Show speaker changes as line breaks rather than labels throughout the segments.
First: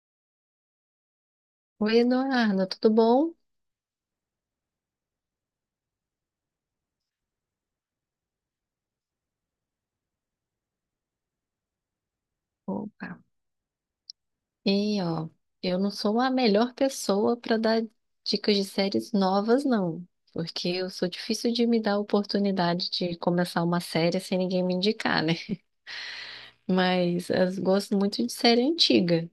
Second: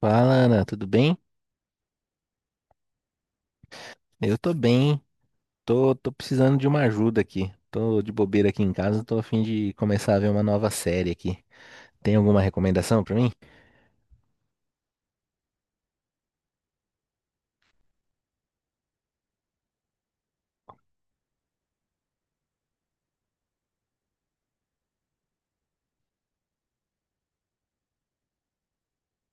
Fala, Ana, tudo bem?
Oi, Eduardo, tudo bom?
Eu tô bem. Tô precisando de uma ajuda aqui. Tô de bobeira aqui em casa, tô a fim de começar a ver uma nova série aqui. Tem alguma recomendação pra
Opa.
mim?
E ó, eu não sou a melhor pessoa para dar dicas de séries novas, não, porque eu sou difícil de me dar a oportunidade de começar uma série sem ninguém me indicar, né? Mas eu gosto muito de série antiga.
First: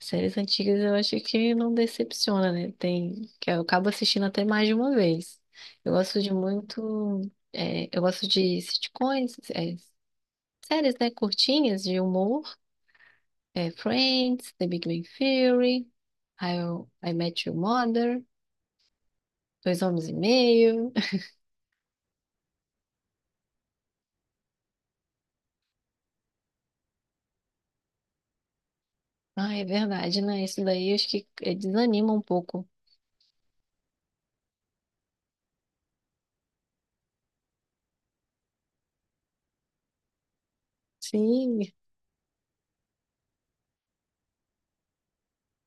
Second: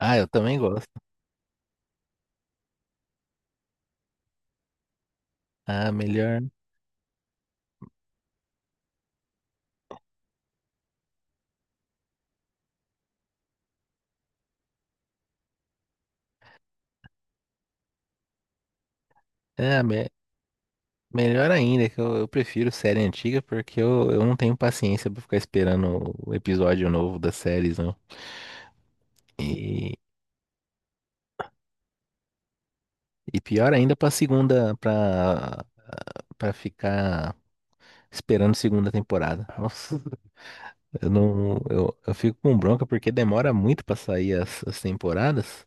Ah, eu também
antigas
gosto.
eu acho que não decepciona, né? Tem que eu acabo assistindo até mais de uma vez.
Ah,
Eu gosto de
melhor.
muito, eu gosto de sitcoms, séries, né, curtinhas de humor. É, Friends, The Big Bang Theory, How I Met Your Mother,
É,
Dois
me-
Homens e Meio.
Melhor ainda, que eu prefiro série antiga porque eu não tenho paciência pra ficar esperando o episódio novo das séries, não.
Ah, é
E,
verdade, né? Isso daí acho que desanima um pouco.
e pior ainda pra segunda, pra ficar esperando segunda temporada. Nossa. Eu não,
Sim,
eu fico com bronca porque demora muito pra sair as temporadas.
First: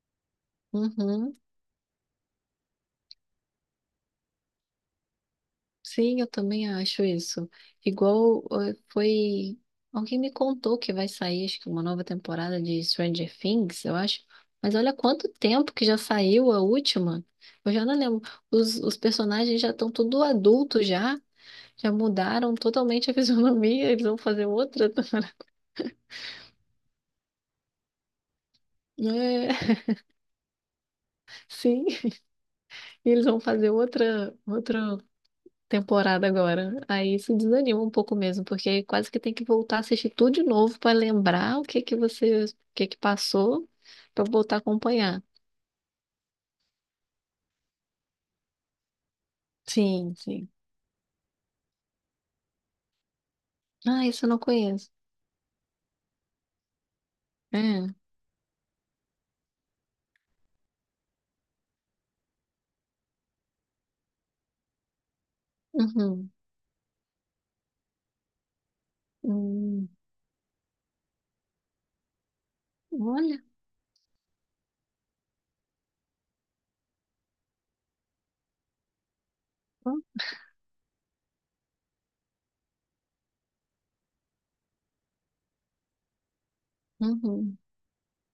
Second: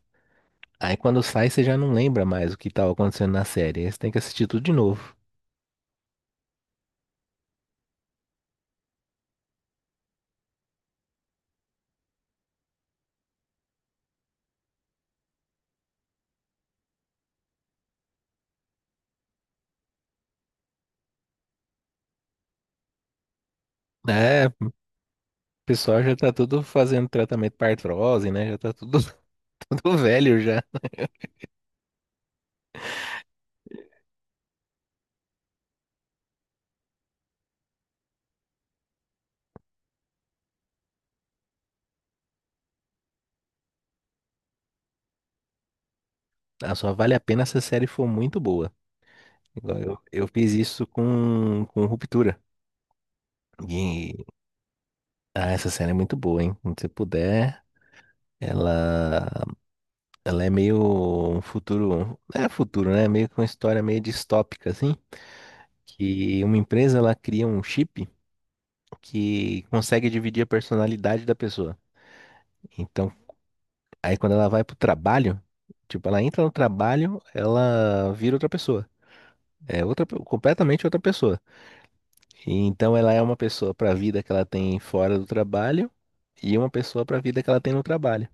Aí quando
uhum.
sai, você já não lembra mais o que tava acontecendo na série. Aí você tem que assistir tudo de novo.
Sim, eu também acho isso. Igual foi. Alguém me contou que vai sair, acho que uma nova temporada de Stranger Things, eu acho. Mas olha quanto tempo que já saiu a última. Eu já não lembro. Os personagens já estão tudo adultos já. Já mudaram totalmente a fisionomia, eles vão fazer
É, o
outra.
pessoal já tá tudo fazendo tratamento pra artrose, né? Já tá tudo,
É,
tudo velho já.
sim, e eles vão fazer outra, outra temporada agora. Aí isso desanima um pouco mesmo, porque quase que tem que voltar a assistir tudo de novo para lembrar o que que você, o que que passou, para voltar a acompanhar.
Ah, só vale a pena se a série for muito boa. Igual eu,
Sim, sim.
fiz isso com Ruptura.
Ah, isso
E,
eu não conheço.
ah, essa série é muito boa, hein? Quando você puder,
É.
ela, ela é meio um futuro. É futuro, né? Meio que uma história meio distópica, assim.
Uhum.
Que uma empresa ela cria um chip que
Hum.
consegue dividir a personalidade da pessoa. Então,
Olha.
aí quando ela vai pro trabalho, tipo, ela entra no trabalho, ela vira outra pessoa. É outra, completamente outra pessoa. E então, ela é uma pessoa para a vida que ela tem fora do trabalho e uma pessoa para a vida que
Uhum.
ela tem no trabalho.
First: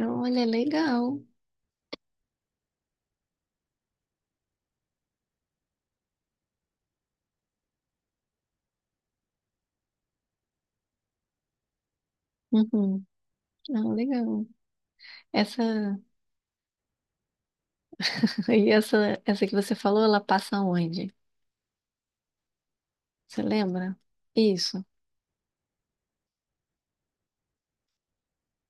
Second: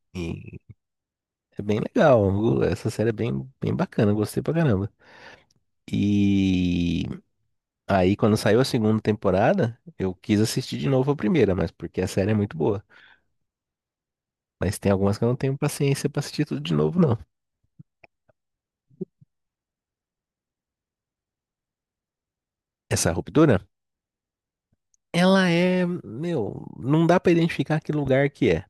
Olha,
E
legal.
é bem legal. Essa série é bem, bem bacana, eu gostei pra caramba. E aí, quando saiu a segunda temporada, eu quis assistir de novo a primeira, mas porque a série é muito boa.
Uhum. Ah, legal.
Mas tem algumas que eu não tenho
Essa.
paciência pra assistir tudo de novo, não.
E essa que você falou, ela passa onde?
Essa
Você
Ruptura,
lembra? Isso.
meu, não dá pra identificar que lugar que é.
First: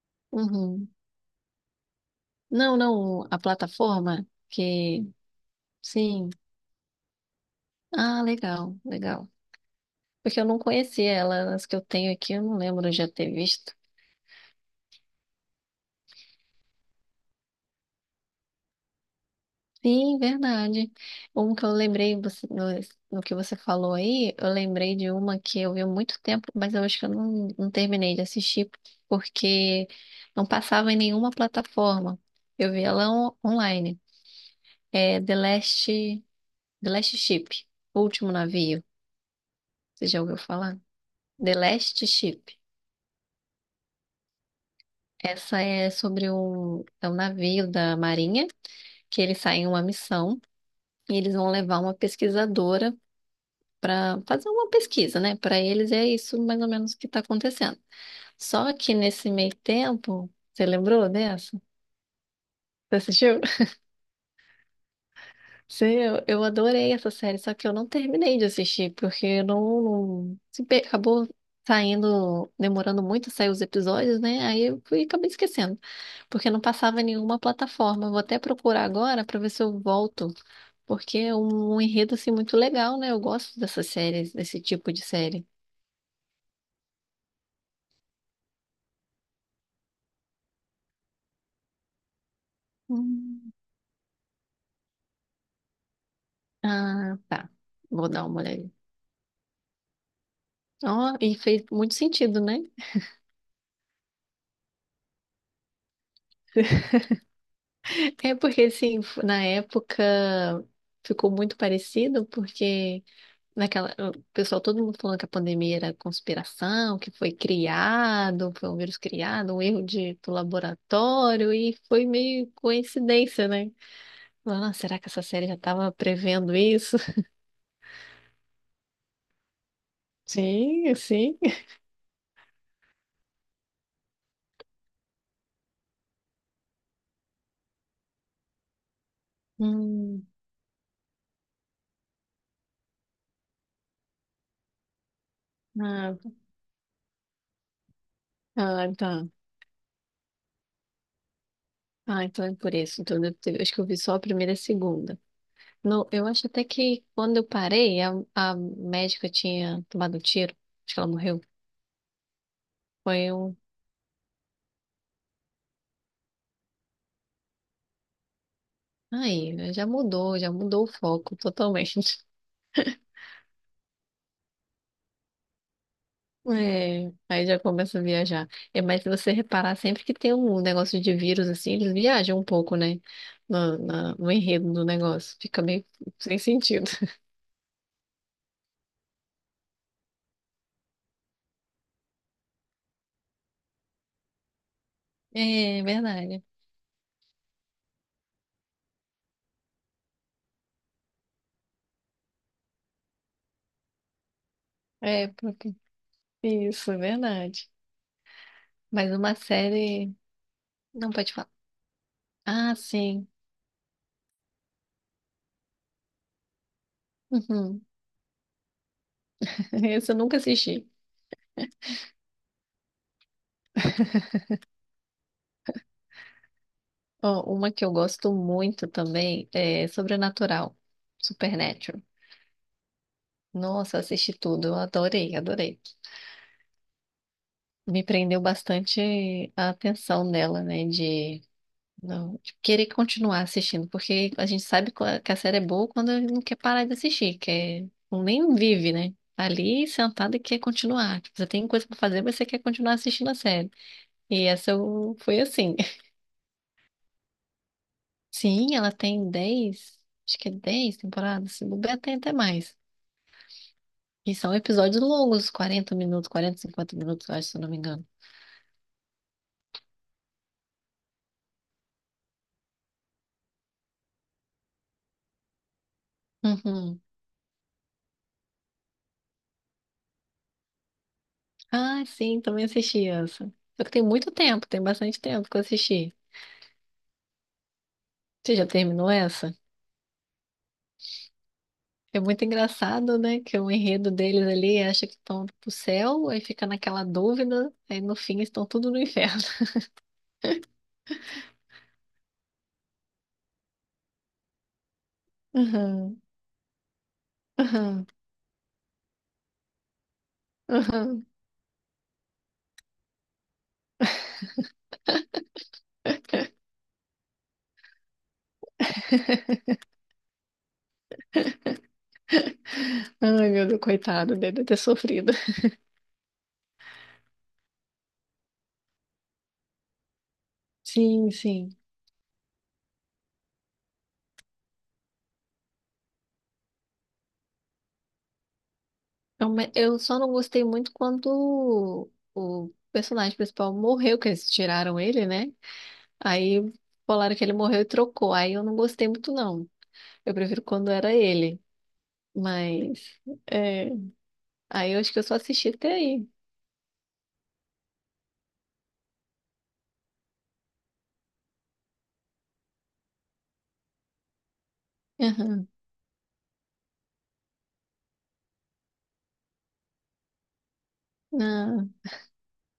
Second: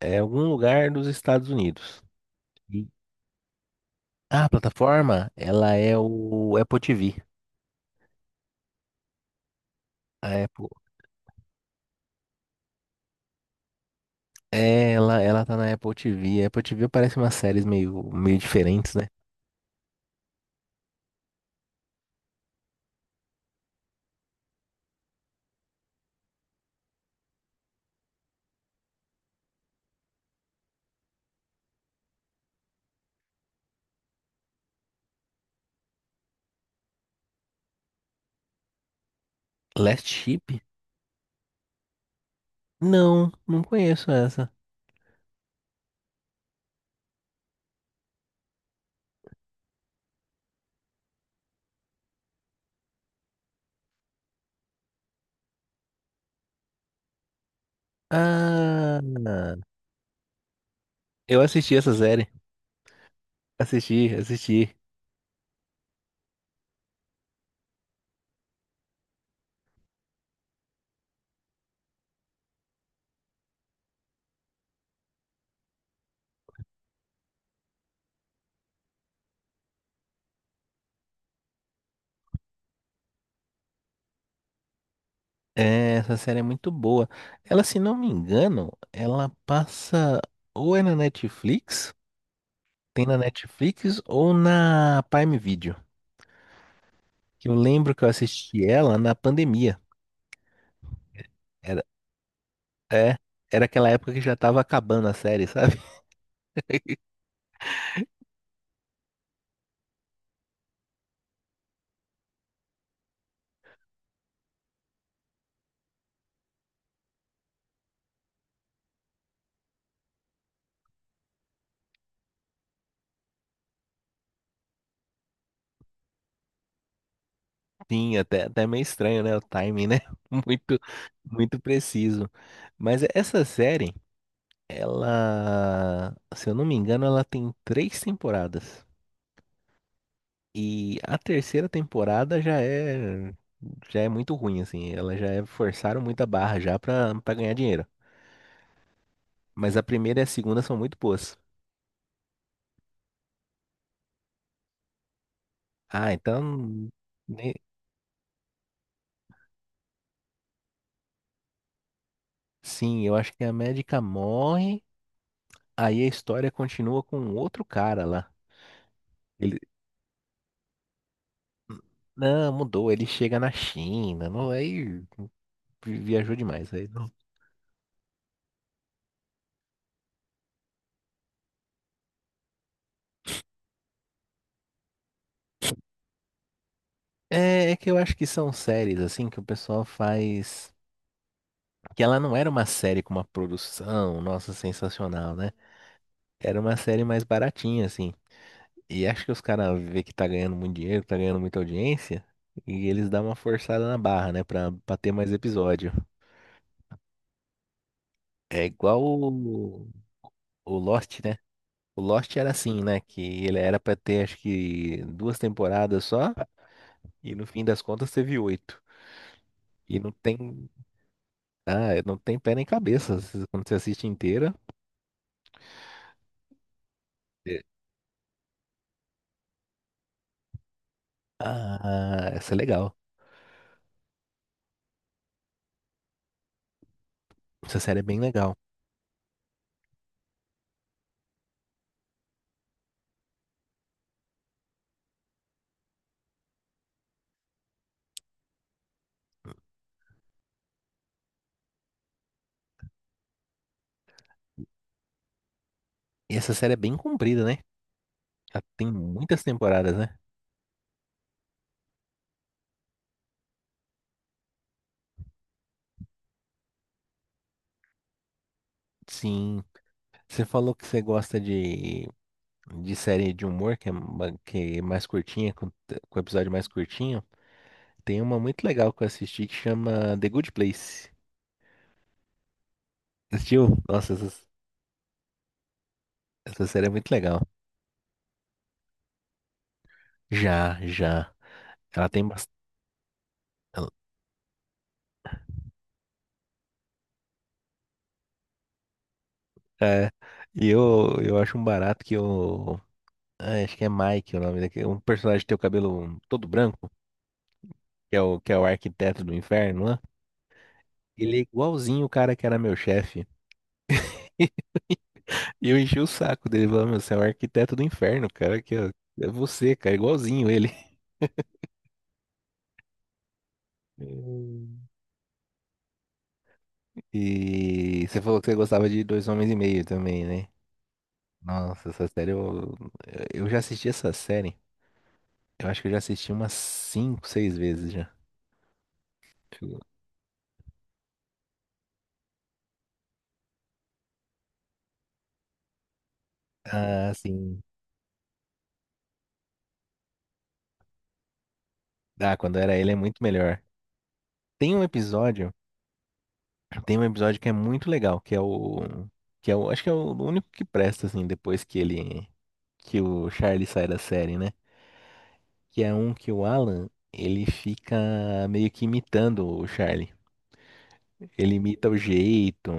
É algum
Uhum.
lugar dos Estados Unidos.
Não,
E
não, a plataforma
a
que.
plataforma, ela é
Sim.
o Apple TV.
Ah, legal, legal.
A
Porque eu não
Apple,
conhecia ela, as que eu tenho aqui, eu não lembro de já ter visto.
é, ela tá na Apple TV. A Apple TV parece umas séries meio, meio diferentes, né?
Sim, verdade. Um que eu lembrei, no, no que você falou aí, eu lembrei de uma que eu vi há muito tempo, mas eu acho que eu não terminei de assistir, porque não passava em nenhuma plataforma. Eu vi ela online. É The Last Ship, O Último Navio.
Last
Você já ouviu
Ship?
falar? The Last Ship.
Não, não conheço essa.
Essa é sobre é um navio da Marinha que eles saem em uma missão e eles vão levar uma pesquisadora para fazer uma pesquisa, né? Para eles é isso mais ou menos que está acontecendo. Só que
Ah,
nesse meio tempo, você lembrou
eu
dessa?
assisti essa série.
Você assistiu?
Assisti, assisti.
Sim, eu adorei essa série, só que eu não terminei de assistir, porque eu não, não- se pe- acabou saindo, demorando muito a sair os episódios, né? Aí eu fui, acabei esquecendo, porque não passava em nenhuma plataforma. Eu vou até procurar agora para ver se eu volto, porque é um enredo assim muito legal, né? Eu gosto dessas séries, desse tipo de série.
É, essa série é muito boa. Ela, se não me engano, ela passa ou é na Netflix, tem na
Hum.
Netflix ou na Prime Video.
Ah,
Que
tá.
eu lembro que
Vou
eu
dar uma
assisti
olhada.
ela na pandemia.
Ó, e fez
Era,
muito sentido, né?
é, era aquela época que já tava acabando a série, sabe?
É porque, assim, na época ficou muito parecido, porque naquela, o pessoal, todo mundo falando que a pandemia era conspiração, que foi criado, foi um vírus criado, um erro de, do laboratório, e foi meio coincidência, né? Falando, "Ah, será que essa série já estava prevendo isso?
Sim, até meio estranho, né? O timing, né? Muito,
Sim, sim.
muito preciso. Mas essa série, ela, se eu não me engano, ela tem três temporadas.
Hum,
E a terceira temporada já é muito ruim assim, ela já é forçaram
ah,
muita barra já pra para ganhar dinheiro.
ah, tá.
Mas a primeira e a segunda são muito boas.
Ah, então é por isso. Então, deve acho que eu vi só a primeira e a segunda. No,
Ah,
eu acho até
então
que quando eu
né,
parei, a médica tinha tomado um tiro. Acho que ela morreu.
sim, eu
Foi
acho que a
um.
médica morre, aí a história continua com outro cara lá.
Aí,
Ele
né, já mudou o foco totalmente.
não mudou, ele chega na China, não aí viajou demais aí. Não.
É, aí já começa a viajar. É, mas se você reparar, sempre que tem um negócio de vírus assim, eles viajam um pouco, né? No enredo do negócio. Fica meio sem sentido.
É, é que eu acho que são séries assim que o pessoal faz que ela não era uma série com uma produção, nossa, sensacional, né?
É, verdade.
Era uma série mais baratinha, assim. E acho que os caras vê que tá ganhando muito dinheiro, tá ganhando muita audiência, e eles dão uma forçada na barra, né? Pra ter
É,
mais
porque...
episódio.
Isso, é verdade.
É igual
Mas uma série.
o
Não
Lost,
pode
né?
falar.
O Lost era
Ah,
assim, né? Que
sim.
ele era pra ter, acho que, duas temporadas só, e no fim
Uhum.
das contas teve oito. E não
Essa eu nunca
tem.
assisti.
Ah, não tem pé nem cabeça. Quando você assiste inteira.
Ó,
É.
uma que eu gosto muito também é Sobrenatural. Supernatural.
Ah, essa é legal.
Nossa, assisti tudo, eu adorei, adorei.
Essa série é
Me
bem
prendeu
legal.
bastante a atenção dela, né? De, não, de querer continuar assistindo, porque a gente sabe que a série é boa quando não quer parar de assistir, quer, nem vive, né? Tá ali sentada e quer continuar. Tipo, você tem coisa pra fazer, mas você quer continuar assistindo a série. E foi assim.
E essa série é bem comprida, né? Ela
Sim,
tem
ela tem
muitas temporadas,
10,
né?
acho que é 10 temporadas, se bobear tem até mais. E são episódios longos, 40 minutos, 40, 50 minutos, eu acho, se eu não me engano.
Sim, você falou que você gosta de série de humor, que é, que é mais curtinha, com episódio mais
Uhum.
curtinho. Tem uma muito legal que eu assisti que chama The Good Place.
Ah, sim, também assisti essa.
Assistiu?
Só que tem
Nossa,
muito tempo, tem bastante tempo que eu assisti.
essa série é muito legal.
Você já terminou essa?
Já, já. Ela
É
tem
muito
bastante.
engraçado, né? Que o enredo deles ali acha que estão pro céu, aí fica naquela dúvida, aí no fim estão tudo no inferno.
É, e eu acho um barato que o. Ah, acho que é Mike o nome daquele. Um personagem que tem o cabelo
Aham,
todo branco,
aham,
que é que é o arquiteto do inferno, né?
aham.
Ele é igualzinho o cara que era meu chefe. E eu enchi o saco dele, falando, meu, você é o arquiteto do inferno, cara, que ó, é você, cara, igualzinho ele.
Ai, meu Deus, coitado, deve ter
Hum.
sofrido.
E você falou que você gostava de Dois Homens e Meio também, né?
Sim, sim.
Nossa, essa série eu já assisti essa série. Eu acho que eu já assisti umas cinco, seis vezes já. Tipo,
Eu só não gostei muito quando o personagem principal morreu, que eles tiraram ele, né? Aí
ah,
falaram que ele
sim.
morreu e trocou. Aí eu não gostei muito, não. Eu prefiro quando era ele,
Ah, quando era ele é
mas
muito melhor.
é,
Tem um
aí eu acho que eu só
episódio,
assisti até aí.
tem um episódio que é muito legal, que é o, acho que é o único que presta assim depois que ele que o Charlie sai da série, né?
Aham.
Que é um que o Alan, ele fica meio que imitando o Charlie. Ele
Ah,
imita o jeito.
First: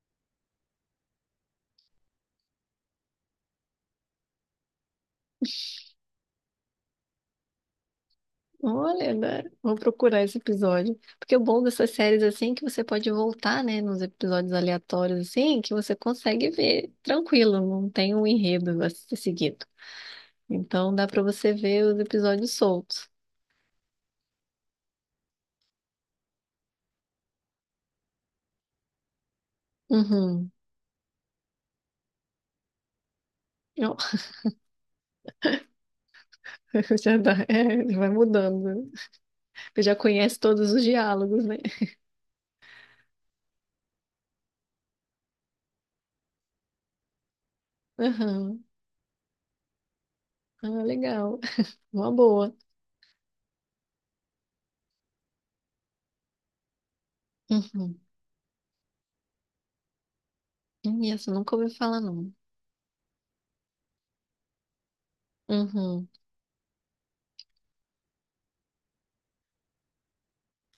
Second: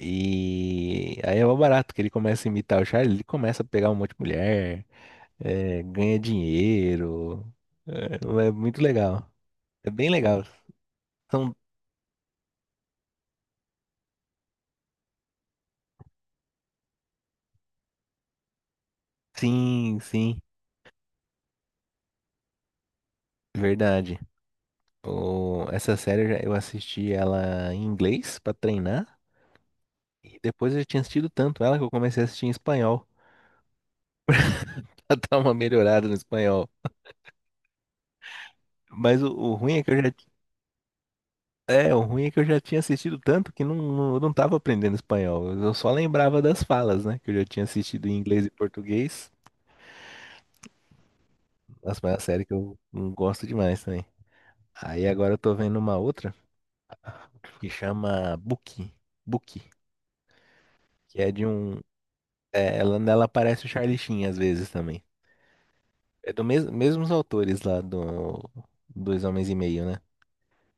E aí é o barato que ele começa a imitar o Charlie, ele começa a pegar um monte de mulher, é, ganha dinheiro. É, é muito
olha,
legal.
agora vou
É bem
procurar esse
legal.
episódio. Porque o
São,
bom dessas séries assim é que você pode voltar, né, nos episódios aleatórios assim, que você consegue ver tranquilo, não tem um enredo a ser seguido.
sim, sim,
Então dá pra você ver os episódios soltos.
verdade. O, essa série eu assisti ela em inglês pra treinar. E
Uhum.
depois eu já tinha assistido tanto ela que eu comecei a assistir em espanhol.
Ó.
Pra dar uma melhorada no espanhol.
Já dá, é, vai mudando, né?
Mas o ruim é
Você
que eu
já
já...
conhece todos os diálogos, né?
É, o ruim é que eu já tinha assistido tanto que não, eu não tava aprendendo espanhol. Eu só lembrava das falas, né? Que eu já tinha assistido em inglês e
Aham.
português.
Ah, legal.
Nossa,
Uma
mas é uma série que
boa.
eu não gosto demais também. Aí agora eu tô vendo uma outra que
Uhum.
chama Buki. Buki. Que é
Isso,
de
nunca ouvi
um.
falar, não.
É, ela, nela aparece o Charlie Sheen às vezes também.
Uhum.
É do mesmos autores lá do Dois Homens e Meio, né?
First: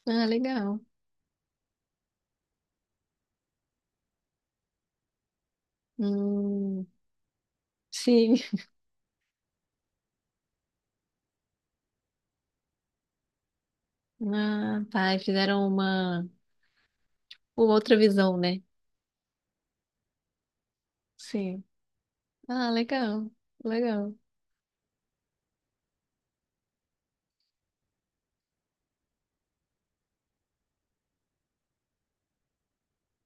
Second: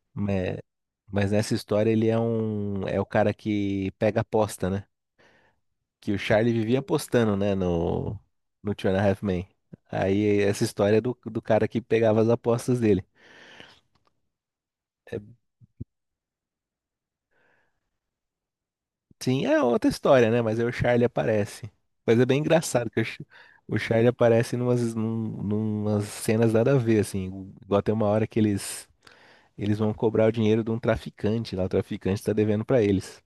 Ah,
Mas,
legal.
mas nessa história ele é um. É o cara que pega aposta, né? Que o Charlie vivia
Hum,
apostando, né,
sim.
no Two and a Half Men. Aí essa história do cara que pegava as apostas dele.
Ah, tá.
É,
E fizeram uma outra visão, né?
sim, é outra história, né? Mas aí o Charlie
Sim.
aparece. Mas é bem
Ah,
engraçado que o,
legal.
o Charlie
Legal.
aparece numas, numas cenas nada a ver, assim. Igual tem uma hora que eles vão cobrar o dinheiro de um traficante lá. O traficante tá devendo pra eles.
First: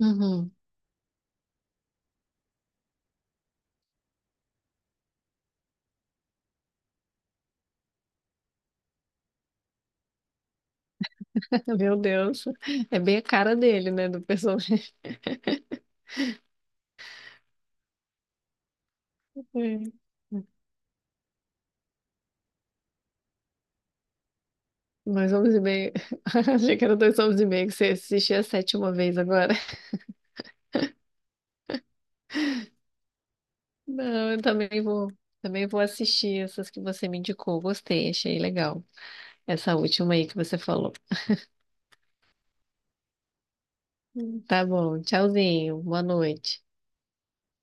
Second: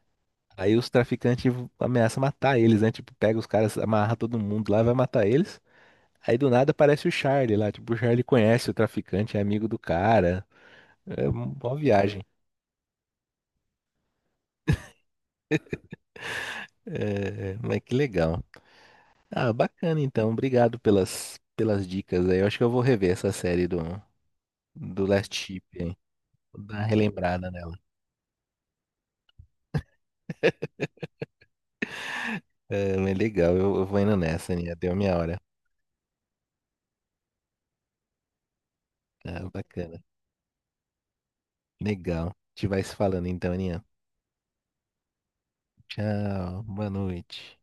Uhum.
Aí os traficantes ameaçam matar eles, né? Tipo, pega os caras, amarra todo mundo lá, vai matar eles. Aí do nada aparece o Charlie lá. Tipo, o Charlie conhece o traficante, é amigo do cara. É uma boa
Meu
viagem.
Deus. É bem a cara dele, né? Do personagem.
É, mas que legal. Ah, bacana então.
É.
Obrigado pelas, pelas dicas aí. Eu acho que eu vou rever essa série do
Dois
Last
homens e
Ship,
meio.
hein? Vou dar
Achei
uma
que era dois homens e
relembrada
meio que
nela.
você assistia a sétima vez agora.
É, mas legal, eu vou indo
Não, eu
nessa, Aninha.
também
Deu
vou.
minha hora.
Também vou assistir essas que você me indicou. Gostei, achei legal.
Ah,
Essa
bacana.
última aí que você falou.
Legal. A gente vai se falando então, Aninha.
Tá bom, tchauzinho, boa
Tchau,
noite.
boa noite.